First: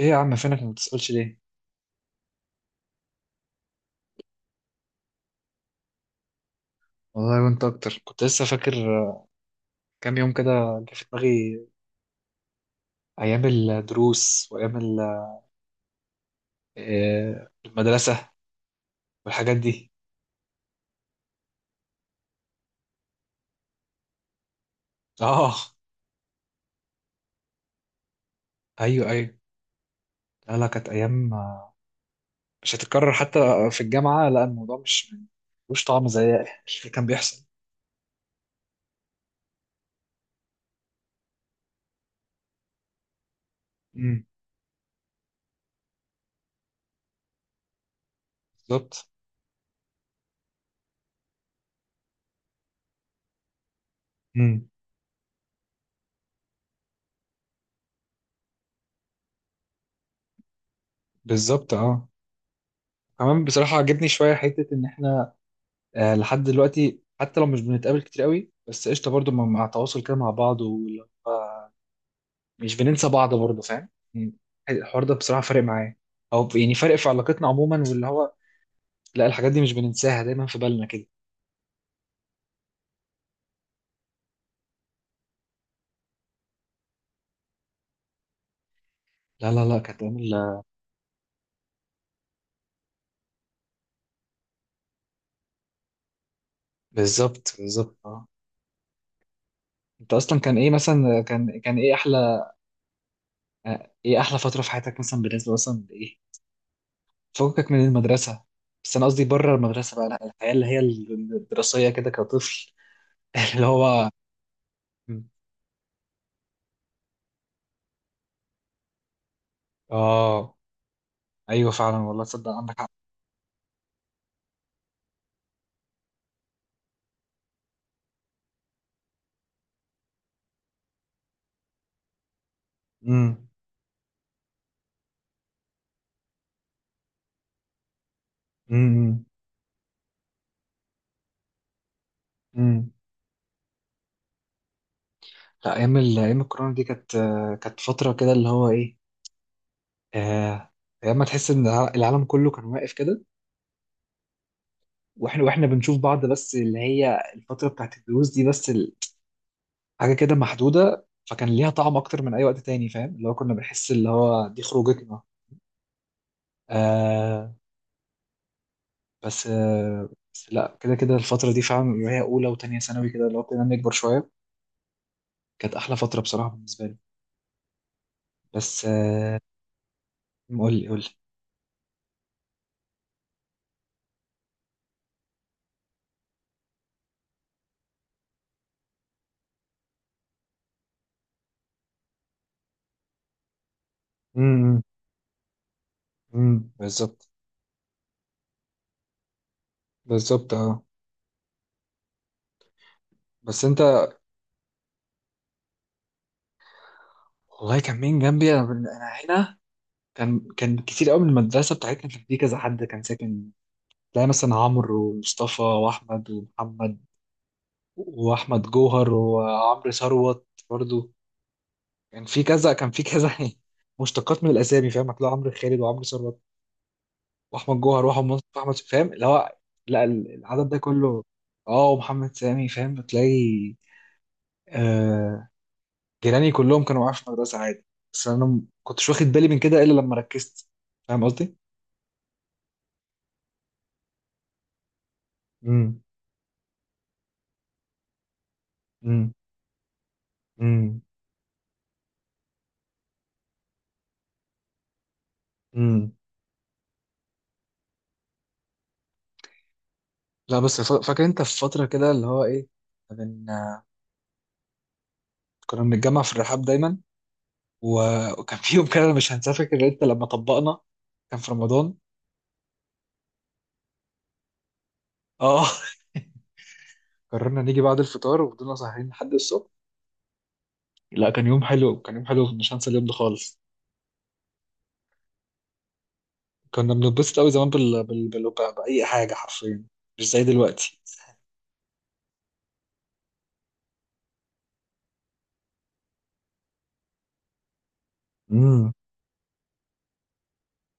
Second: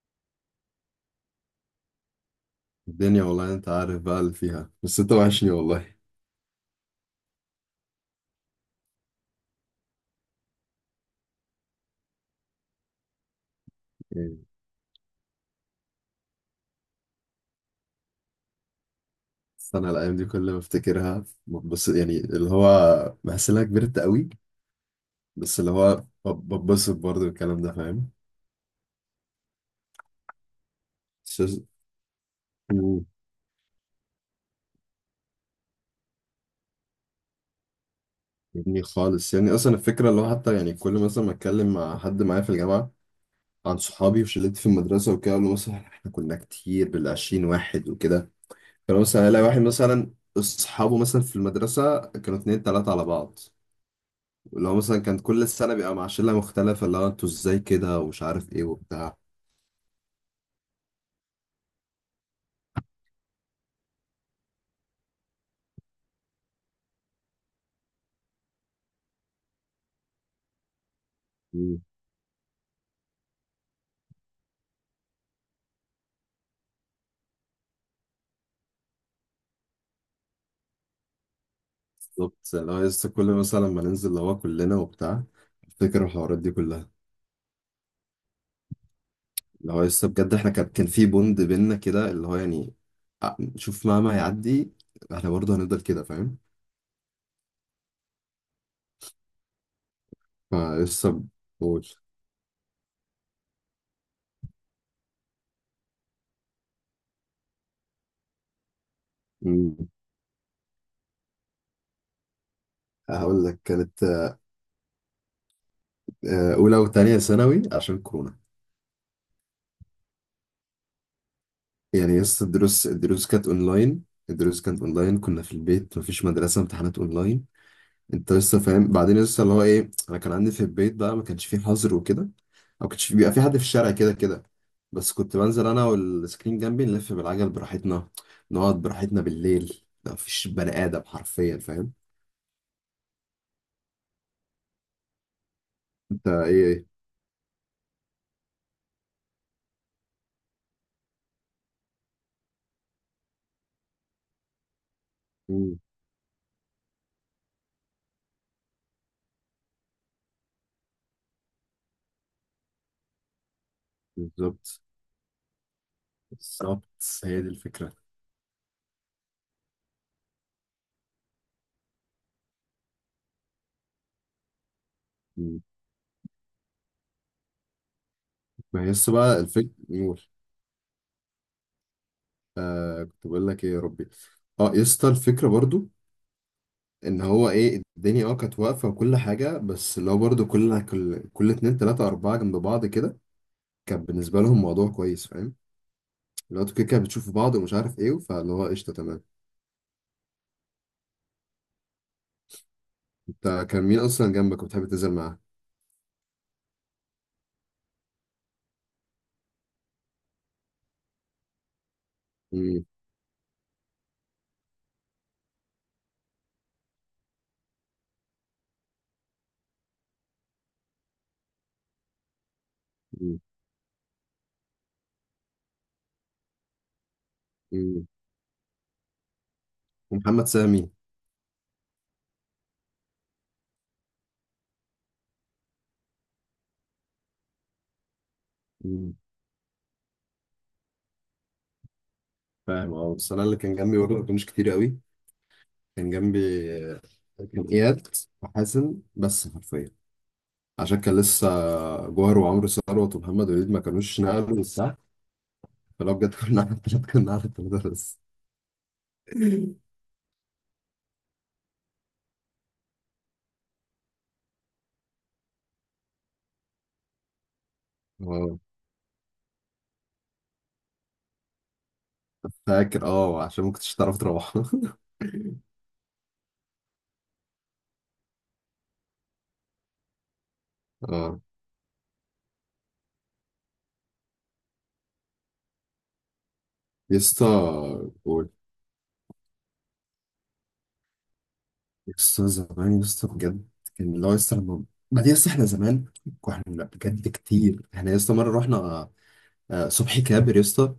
ايه يا عم، فينك؟ ما بتسألش ليه؟ الدنيا والله انت عارف بقى اللي فيها، بس انت وحشني والله. والله وانت اكتر، كنت لسه فاكر. آه، كام يوم كده جه في دماغي. ايام يعني. الدروس وايام المدرسة والحاجات بس انا دي. الايام دي كل ما افتكرها، بس يعني اللي هو بحس ان انا كبرت قوي. اه، بس اللي هو بتبسط برضه بالكلام ده، فاهم؟ ايوه ايوه. لا كانت ايام، بس. مش مم. هتتكرر حتى. في الجامعة لا، الموضوع مش ملوش طعم زي اللي كان بيحصل. يعني خالص، يعني اصلا الفكره اللي هو حتى يعني كل مثلا ما اتكلم مع حد معايا في الجامعه عن صحابي امم، وشلتي في المدرسه وكده، اقول له مثلا احنا كنا كتير بالعشرين واحد وكده. فانا بالظبط. مثلا الاقي واحد مثلا اصحابه مثلا في المدرسه كانوا اتنين تلاته على بعض. امم، لو مثلا كان كل السنة بيبقى مع شلة مختلفة، اللي هو انتوا ازاي كده ومش عارف ايه وبتاع. بالظبط اه. كمان بصراحة عجبني شوية حتة ان احنا، لحد دلوقتي حتى لو مش بنتقابل كتير قوي، بس قشطة برضو مع التواصل كده مع بعض. مم. مش بننسى بعض برضه، فاهم يعني. الحوار ده بصراحة فارق معايا، او يعني فارق في علاقتنا عموما. واللي هو لا، الحاجات دي مش بننساها، دايما في بالنا كده. بالظبط، اللي هو لسه كل مثلا لما ننزل اللي هو كلنا وبتاع افتكر الحوارات دي كلها. لا لا اللي لا هو كانت لسه بجد احنا كان في بوند بينا كده، اللي هو يعني شوف مهما هيعدي احنا برضه هنفضل كده، فاهم؟ بالظبط بالظبط اه. انت اصلا كان ايه مثلا، فلسه كان بقول. ايه احلى، ايه احلى فترة في حياتك مثلا، بالنسبة مثلا لايه؟ فكك من المدرسة. بس انا قصدي بره مم. المدرسة بقى، لا الحياة اللي هي الدراسية كده كطفل. هقول لك اللي كانت هو أولى وتانية ثانوي عشان كورونا. اه، ايوه فعلا يعني والله، لسه تصدق عندك الدروس حق. الدروس كانت أونلاين. الدروس كانت أونلاين، كنا في البيت، مفيش مدرسة، امتحانات أونلاين. انت لسه فاهم؟ بعدين لسه اللي هو ايه، انا كان عندي في البيت بقى ما كانش فيه حظر وكده. او كانش فيه بيبقى في امم. حد في الشارع كده كده. بس كنت بنزل انا والسكرين جنبي نلف بالعجل براحتنا. نقعد براحتنا بالليل، ما فيش بني ادم حرفيا، فاهم؟ امم. لا، انت ايام ايه الكورونا دي إيه. كانت، كانت فتره كده اللي هو ايه، آه، ايام ما تحس ان العالم كله كان واقف كده، واحنا مم، بنشوف بعض. بس اللي هي الفتره بتاعت الدروس دي بس، حاجه كده محدوده، فكان ليها طعم اكتر من اي وقت تاني، فاهم؟ اللي هو كنا بنحس اللي هو دي بالظبط. خروجتنا. بالظبط، هي دي آه. الفكره. بس آه، بس لا، كده كده الفتره دي فعلا اللي هي اولى وتانية ثانوي كده اللي هو كنا بنكبر شويه، مم. كانت احلى فتره بصراحه بالنسبه لي. ما بس هي لسه آه، بقى الفكره نور. قول لي قول لي. آه كنت بقول لك ايه يا ربي. اه يسطا الفكره برضو، ان هو ايه الدنيا اه كانت واقفه وكل حاجه، بس اللي هو برضه كل اتنين تلاته اربعه جنب بعض كده، كان بالنسبه لهم امم. موضوع كويس، فاهم؟ اللي هو انتوا كده كده بالظبط. بتشوفوا بعض ومش عارف ايه، فاللي هو قشطه تمام. بالظبط اه. بس انت كان مين انت، اصلا جنبك وبتحب تنزل معاه؟ والله كان مين جنبي انا، أنا هنا كان، كتير قوي من المدرسه بتاعتنا، كان في كذا حد مم، كان ساكن. تلاقي مثلا عمرو ومصطفى واحمد ومحمد، واحمد جوهر وعمرو ثروت برضو. كان في كذا مم، مشتقات من الاسامي، فاهم؟ هتلاقي عمرو خالد وعمرو ثروت، واحمد جوهر مم. واحمد مصطفى واحمد، فاهم اللي هو لا ومحمد العدد ده سامي. كله. اه، ومحمد سامي، فاهم بتلاقي. آه، جيراني كلهم كانوا معايا في المدرسه عادي، بس انا كنتش مم، واخد بالي من كده الا لما ركزت، فاهم قصدي. فاهم. اه بس انا اللي كان جنبي برضه ما كانوش كتير قوي. امم كان جنبي آه، كان اياد وحازم امم بس، حرفيا. عشان امم. كان لسه جوهر وعمرو ثروت ومحمد وليد ما كانوش نقلوا. امم. فلو بجد كنا على التلاتة، كنا على التلاتة بس. لا بس، فاكر انت في فتره كده اللي هو ايه، من كنا بنتجمع في الرحاب دايما. و- اه وكان في يوم كده أنا مش هنساه، فاكر انت لما طبقنا، كان في رمضان. فاكر، اه عشان ما كنتش تعرف تروح. اه. قررنا نيجي بعد الفطار، وفضلنا سهرين لحد الصبح. لا اه. كان يوم حلو، كان يوم حلو، مش هنسى اليوم ده خالص. كنا يا بنتبسط اسطى قوي زمان قول. بأي حاجه حرفيا، مش زي دلوقتي. يا اسطى زمان يا اسطى بجد. كان اللي هو يا اسطى لما بعدين يا اسطى احنا زمان كنا بجد كتير. احنا يا اسطى مره امم. رحنا صبحي كابر يا اسطى.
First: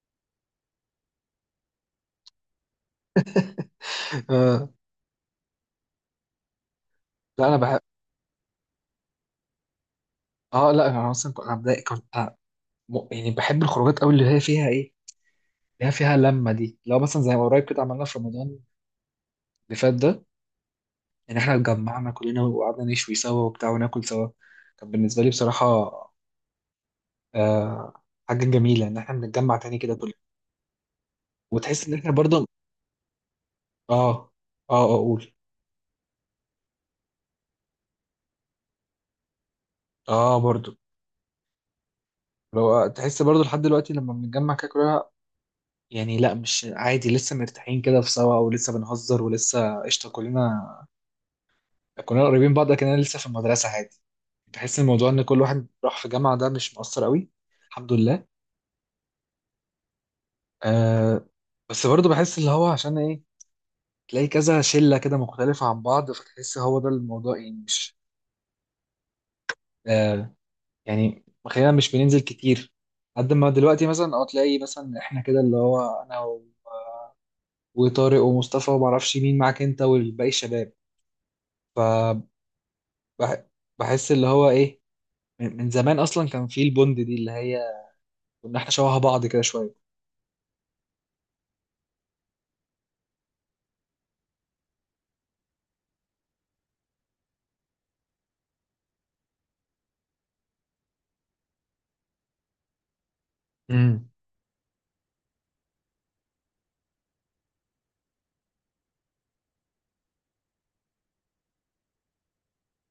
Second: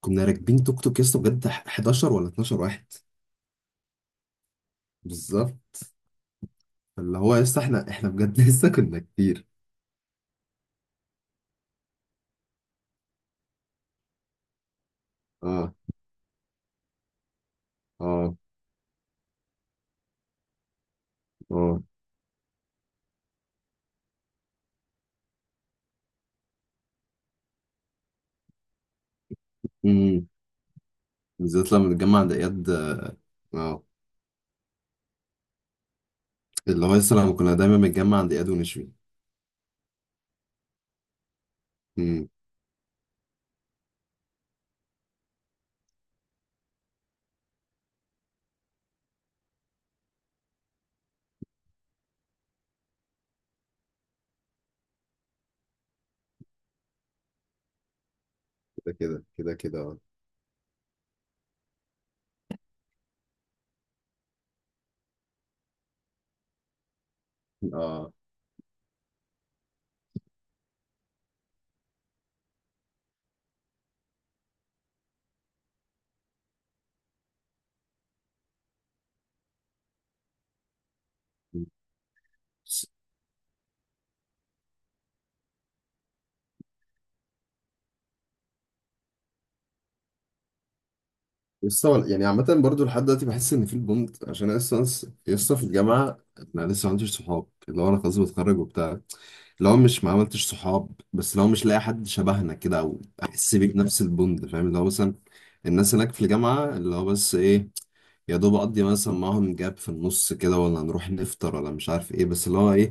كنا راكبين توك توك يا اسطى بجد، 11 ولا 12 واحد. آه. بالظبط، اللي هو يا لا انا اسطى بحب، احنا بجد لسه كنا كتير. اه لا انا اصلا كنت، انا بداية كنت أنا م- يعني بحب الخروجات قوي، اللي هي فيها ايه، اه، ليها فيها لمة دي. لو مثلا زي ما قريب كده عملنا في اه، رمضان اللي فات ده، يعني احنا اه. اتجمعنا كلنا وقعدنا نشوي سوا وبتاع، وناكل سوا. كان بالنسبة لي بصراحة، آه حاجة جميلة ان احنا بنتجمع تاني كده كلنا، امم. بالذات وتحس لما ان احنا نتجمع عند برضه. اياد. اه، اه اه. اه اقول، اللي هو لسه لما كنا دايما بنتجمع عند اياد ونشوي. اه برضه امم. لو تحس برضه لحد دلوقتي لما بنتجمع كده كلنا، يعني لا مش عادي، لسه مرتاحين كده في سوا، ولسه بنهزر، ولسه قشطة كلنا، كلنا قريبين بعض كأننا لسه في المدرسة عادي. بحس إن الموضوع ان كل واحد راح في جامعة ده مش مؤثر قوي، الحمد لله. كده كده كده كده، اه. آه. بس برضه بحس اللي هو عشان ايه، تلاقي كذا شله كده مختلفه عن بعض، فتحس هو ده الموضوع يعني مش، اه. آه يعني خلينا مش بننزل كتير، قد ما دلوقتي مثلا اه، تلاقي مثلا احنا كده اللي هو انا وطارق ومصطفى، وما اعرفش مين معاك انت والباقي الشباب. بس- فبحس اللي هو ايه، من زمان اصلا كان في البوند دي اللي هي كنا احنا شبه بعض كده شويه. لسه يعني عامة برضو لحد دلوقتي بحس إن في البوند، عشان أنا لسه في الجامعة. أنا لسه ما عنديش صحاب، اللي هو أنا خلاص بتخرج وبتاع. اللي هو مش ما عملتش صحاب، بس اللي هو مش لاقي حد شبهنا كده أو أحس بيك نفس امم، البوند، فاهم؟ اللي هو مثلا الناس هناك في الجامعة اللي هو بس إيه، يا دوب اقضي مثلا معاهم جاب في النص كده ولا نروح نفطر ولا مش عارف ايه، بس اللي هو ايه،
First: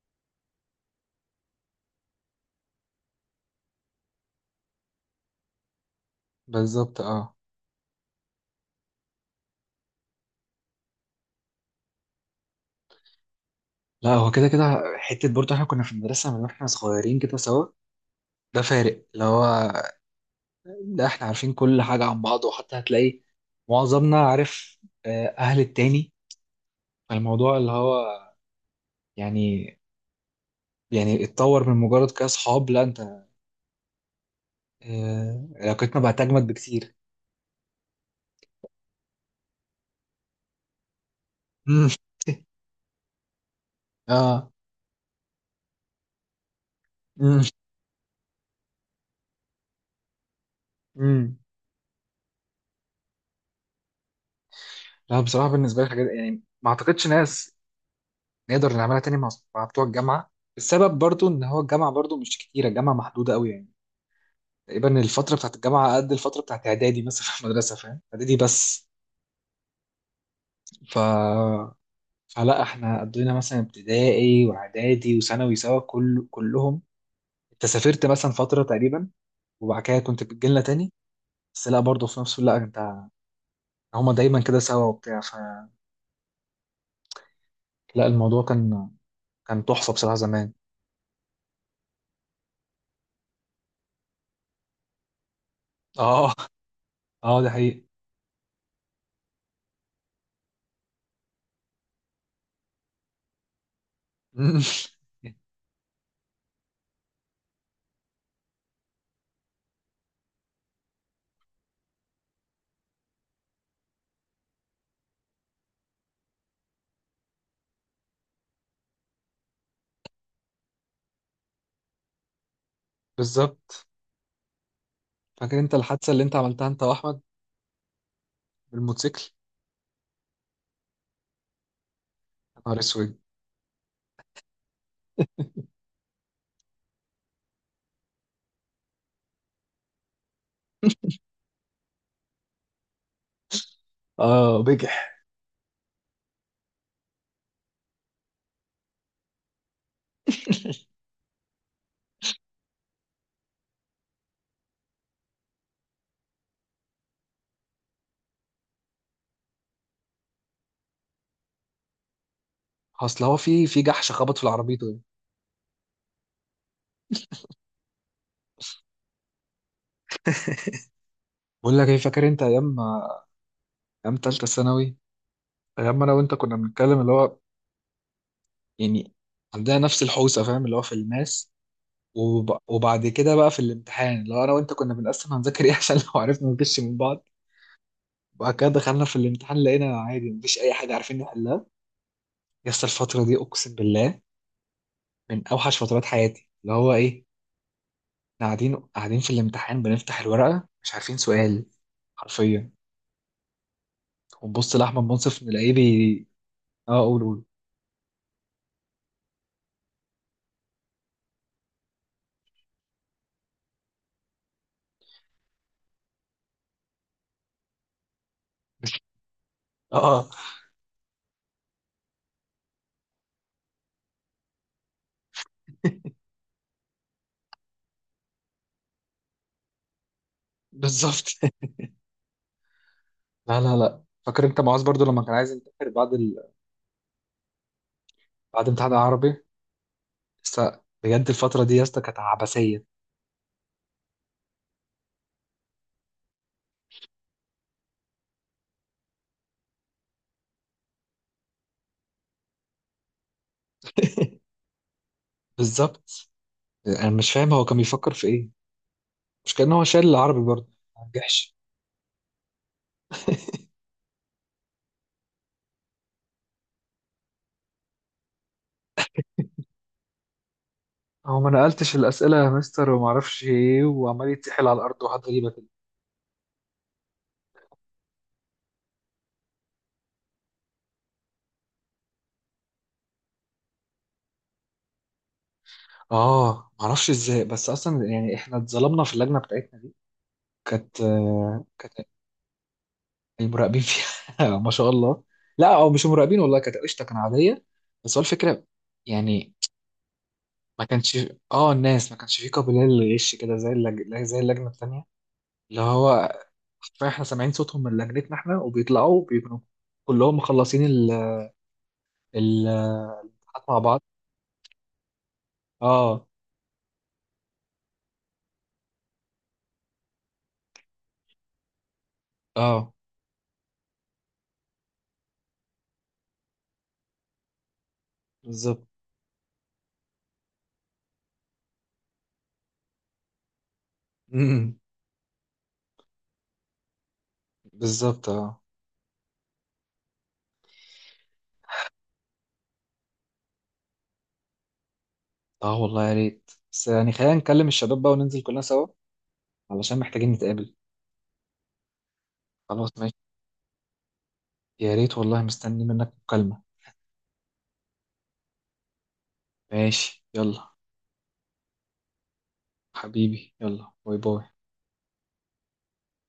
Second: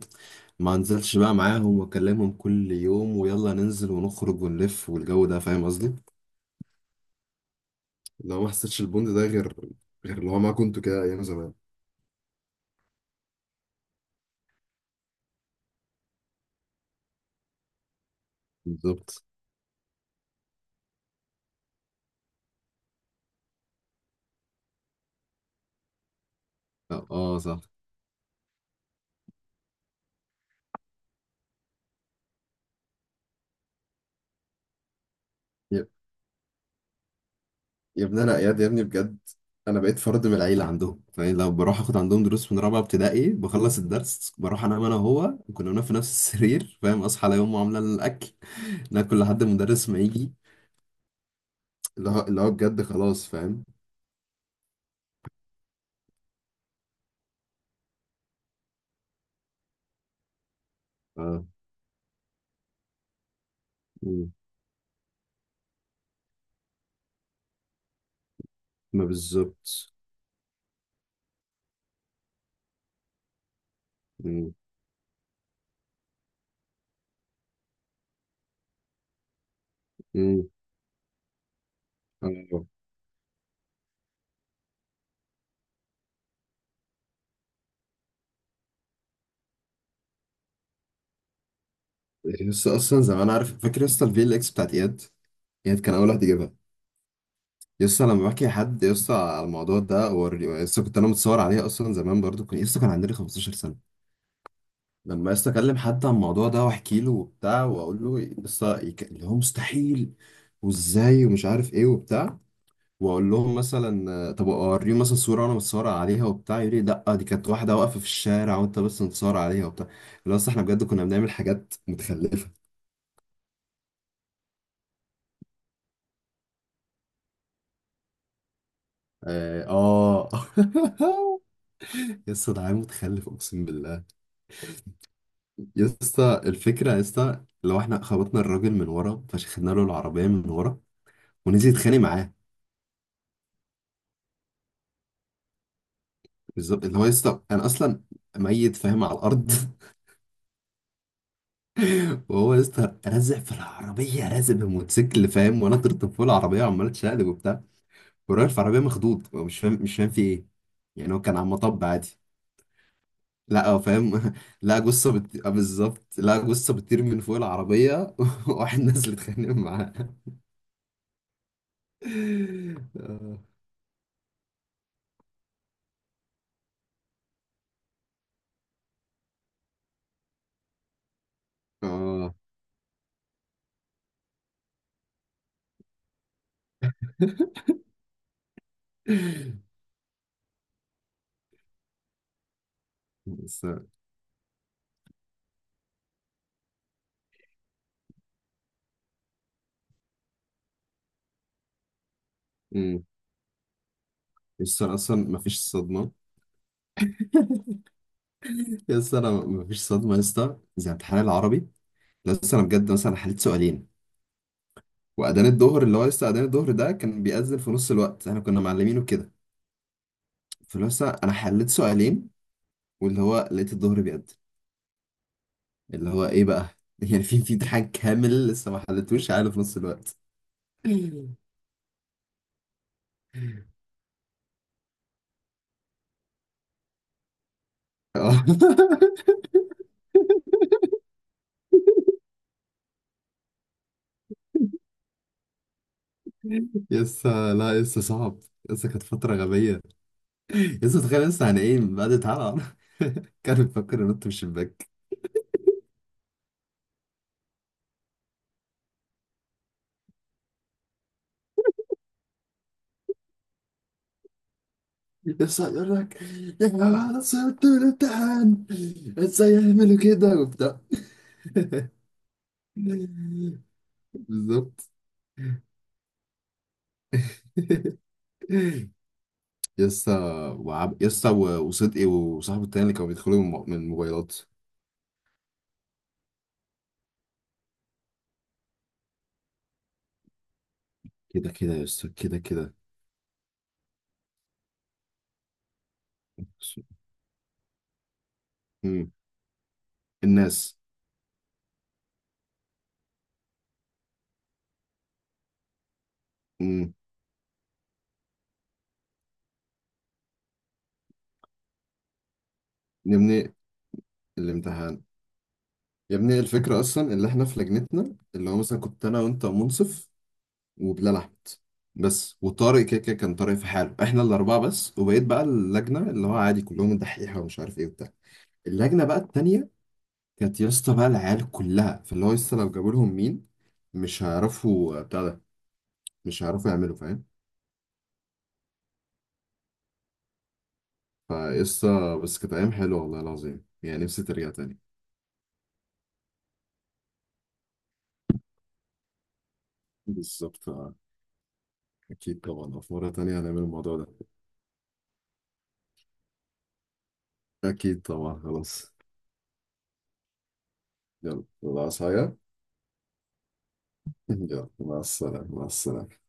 ما انزلش بقى معاهم واكلمهم كل يوم ويلا ننزل ونخرج ونلف والجو ده، فاهم قصدي؟ بالظبط اه. اللي هو ما حسيتش البوند ده غير، غير اللي هو ما كنتوا كده ايام زمان. لا هو كده كده حته، برضه احنا كنا في المدرسه من واحنا صغيرين كده سوا، ده فارق بالظبط. اللي هو لا، احنا عارفين كل حاجة عن بعض. وحتى هتلاقي معظمنا عارف، أهل التاني. اه آه، فالموضوع صح. اللي هو يعني، يعني اتطور من مجرد كأصحاب، لا انت، يا علاقتنا بقت أجمد بكتير. يا ابني انا اياد يا ابني بجد، انا بقيت فرد من العيله عندهم، فاهم؟ لو بروح مم. اخد عندهم دروس من رابعه ابتدائي، بخلص الدرس اه. بروح انام، انا وهو كنا بننام في نفس السرير، فاهم؟ اصحى على مم. يوم وعامله الاكل. ناكل لحد المدرس ما يجي. مم. اللي هو بجد خلاص، فاهم؟ لا بصراحة بالنسبة لي حاجات، يعني ما اعتقدش ناس نقدر نعملها تاني مع بتوع الجامعة. السبب برضو ان اه. هو الجامعة برضو مش كتيرة، الجامعة محدودة قوي يعني. مم. تقريبا الفترة بتاعت الجامعة قد الفترة بتاعت اعدادي مثلا في المدرسة، فاهم؟ اعدادي بس. ما بالظبط. ف... فلا احنا قضينا مثلا ابتدائي مم. واعدادي وثانوي سوا، كلهم. انت سافرت مثلا فتره تقريبا، وبعد كده كنت مم. بتجيلنا تاني. بس لا برضه في نفس، لا اه. انت، هما دايما كده سوا وبتاع. فلا، الموضوع كان، كان تحفه بصراحه زمان. يعني يس اصلا زي ما انا عارف فاكر يس الفي ال اكس بتاعت اياد. اياد كان اول واحد اه. يجيبها. اه ده حقيقي. يس لما بحكي لحد يس على الموضوع ده هو، يس كنت انا متصور عليها اصلا زمان، برضو كان يس كان عندنا 15 سنه. لما يس اكلم حد عن الموضوع ده واحكي له وبتاع واقول له يس اللي هو مستحيل، وازاي، ومش عارف ايه وبتاع. واقول لهم مثلا طب اوريهم مثلا صوره وانا متصور عليها وبتاع، يقول لي لا دي كانت واحده واقفه في الشارع وانت بس متصور عليها وبتاع. اللي هو أصل احنا بجد كنا بنعمل حاجات متخلفه. بالظبط. فاكر انت الحادثه اللي انت عملتها انت واحمد بالموتوسيكل؟ اه آه. يا اسطى ده يا عيل نهار اسود. متخلف اقسم بالله. يا اسطى الفكره يا اسطى، لو احنا خبطنا الراجل من ورا، فشخنا له العربيه من ورا ونزل يتخانق معاه. اه بجح. بالظبط، اللي هو يا اسطى انا اصلا ميت فاهم على الارض. وهو يا اسطى رازق في العربيه، رازق بالموتوسيكل، فاهم؟ وانا طرت فوق العربيه وعمال اتشقلب وبتاع. كان راكب في عربية مخضوض، هو مش فاهم مش فاهم في ايه. يعني هو كان على المطب عادي. اصل هو في لا هو في جحش فاهم. خبط في لا العربيته. جثة بت... آه بالظبط، لا جثة بتطير من فوق العربية، واحد نازل يتخانق معاها. بقول لك ايه، فاكر انت ايام، اه. ايام تالتة ثانوي، ايام ما انا وانت كنا بنتكلم اللي هو يعني عندنا نفس الحوسه، فاهم؟ اللي هو في الماس، آه. وب... وبعد كده بقى في الامتحان اللي هو انا وانت كنا بنقسم هنذاكر ايه، عشان لو عرفنا نغش من بعض. وبعد كده دخلنا في الامتحان لقينا عادي مفيش اي حاجه عارفين نحلها. الفتره دي بس اقسم بالله من اوحش فترات حياتي، اللي هو ايه، احنا قاعدين في الامتحان، بنفتح الورقه مش عارفين سؤال حرفيا، أمم. ونبص بس أنا لاحمد اصلا ما منصف فيش نلاقيه صدمة. بي. اه قول قول. يس انا ما فيش صدمة يا اسطى زي امتحان العربي. بس انا بجد مثلا حليت سؤالين، واذان الظهر اللي هو لسه اذان الظهر ده كان بيأذن في نص الوقت احنا كنا معلمينه كده. اه آه. فلسه انا حليت سؤالين، واللي هو لقيت الظهر بيأذن، اللي هو ايه بقى. يعني في امتحان كامل لسه ما حلتوش عقله في نص الوقت. بالظبط. لا فاكر انت معاذ برضو لما كان عايز ينتحر بعد آه. بعد امتحان العربي؟ بس بجد الفترة دي يا اسطى كانت عبثية. يسا لا يسا صعب. يسا كانت فترة غبية. يسا تخيل يسا، يعني ايه بعد تعالى. كان بيفكر ينط من الشباك. بالظبط. انا مش فاهم هو كان بيفكر في ايه، مش كان هو شايل العربي برضه، ما نجحش؟ يسا يقول لك يا جماعة أنا صعبت من الامتحان، ازاي يعملوا كده وبتاع. هو ما نقلتش الاسئله يا مستر وما اعرفش ايه، وعمال يتسحل على بالظبط. الارض وحاجات غريبه كده. يسا يسا وصدقي وصاحبه التاني اللي كانوا بيدخلوا من الموبايلات. اه ما اعرفش ازاي، بس اصلا يعني احنا اتظلمنا في اللجنه بتاعتنا دي، كانت، كده كده يا كانت أستاذ، كده كده. المراقبين فيها ما شاء الله. لا او مش مراقبين، والله كانت قشطه، كانت عاديه. بس هو الفكره مم. يعني الناس. ما كانش، اه الناس ما كانش فيه قابلية للغش كده، زي زي اللجنة التانية اللي هو مم. حرفيا احنا سامعين صوتهم من لجنتنا احنا، وبيطلعوا بيكونوا كلهم مخلصين ال يا ابني الامتحانات مع بعض. الامتحان. يا اه. ابني الفكرة أصلا اللي احنا في لجنتنا اللي هو مثلا كنت أنا وأنت ومنصف وبلال أحمد بس وطارق، اه كده كده كان طارق في حاله، احنا الأربعة بس، وبقيت بقى اللجنة اللي هو عادي كلهم دحيحة ومش عارف إيه وبتاع. بالظبط. اللجنة بقى التانية، كانت يا اسطى بقى العيال كلها فاللي هو لسه لو جابوا لهم مين مش أمم، هيعرفوا بتاع ده، مش هيعرفوا يعملوا، فاهم؟ بالظبط. اه. فقصة بس كانت أيام حلوة والله العظيم، يعني نفسي ترجع تاني. اه والله يا ريت، بس يعني خلينا نكلم الشباب بقى وننزل كلنا سوا، علشان محتاجين بالظبط. نتقابل. أكيد طبعا خلاص في مرة ماشي. تانية هنعمل الموضوع ده. يا ريت والله، مستني منك مكالمة. أكيد طبعا، خلاص. ماشي يلا، يلا الله، عايز حاجة؟ حبيبي يلا، باي باي. يلا مع السلامة، مع السلامة.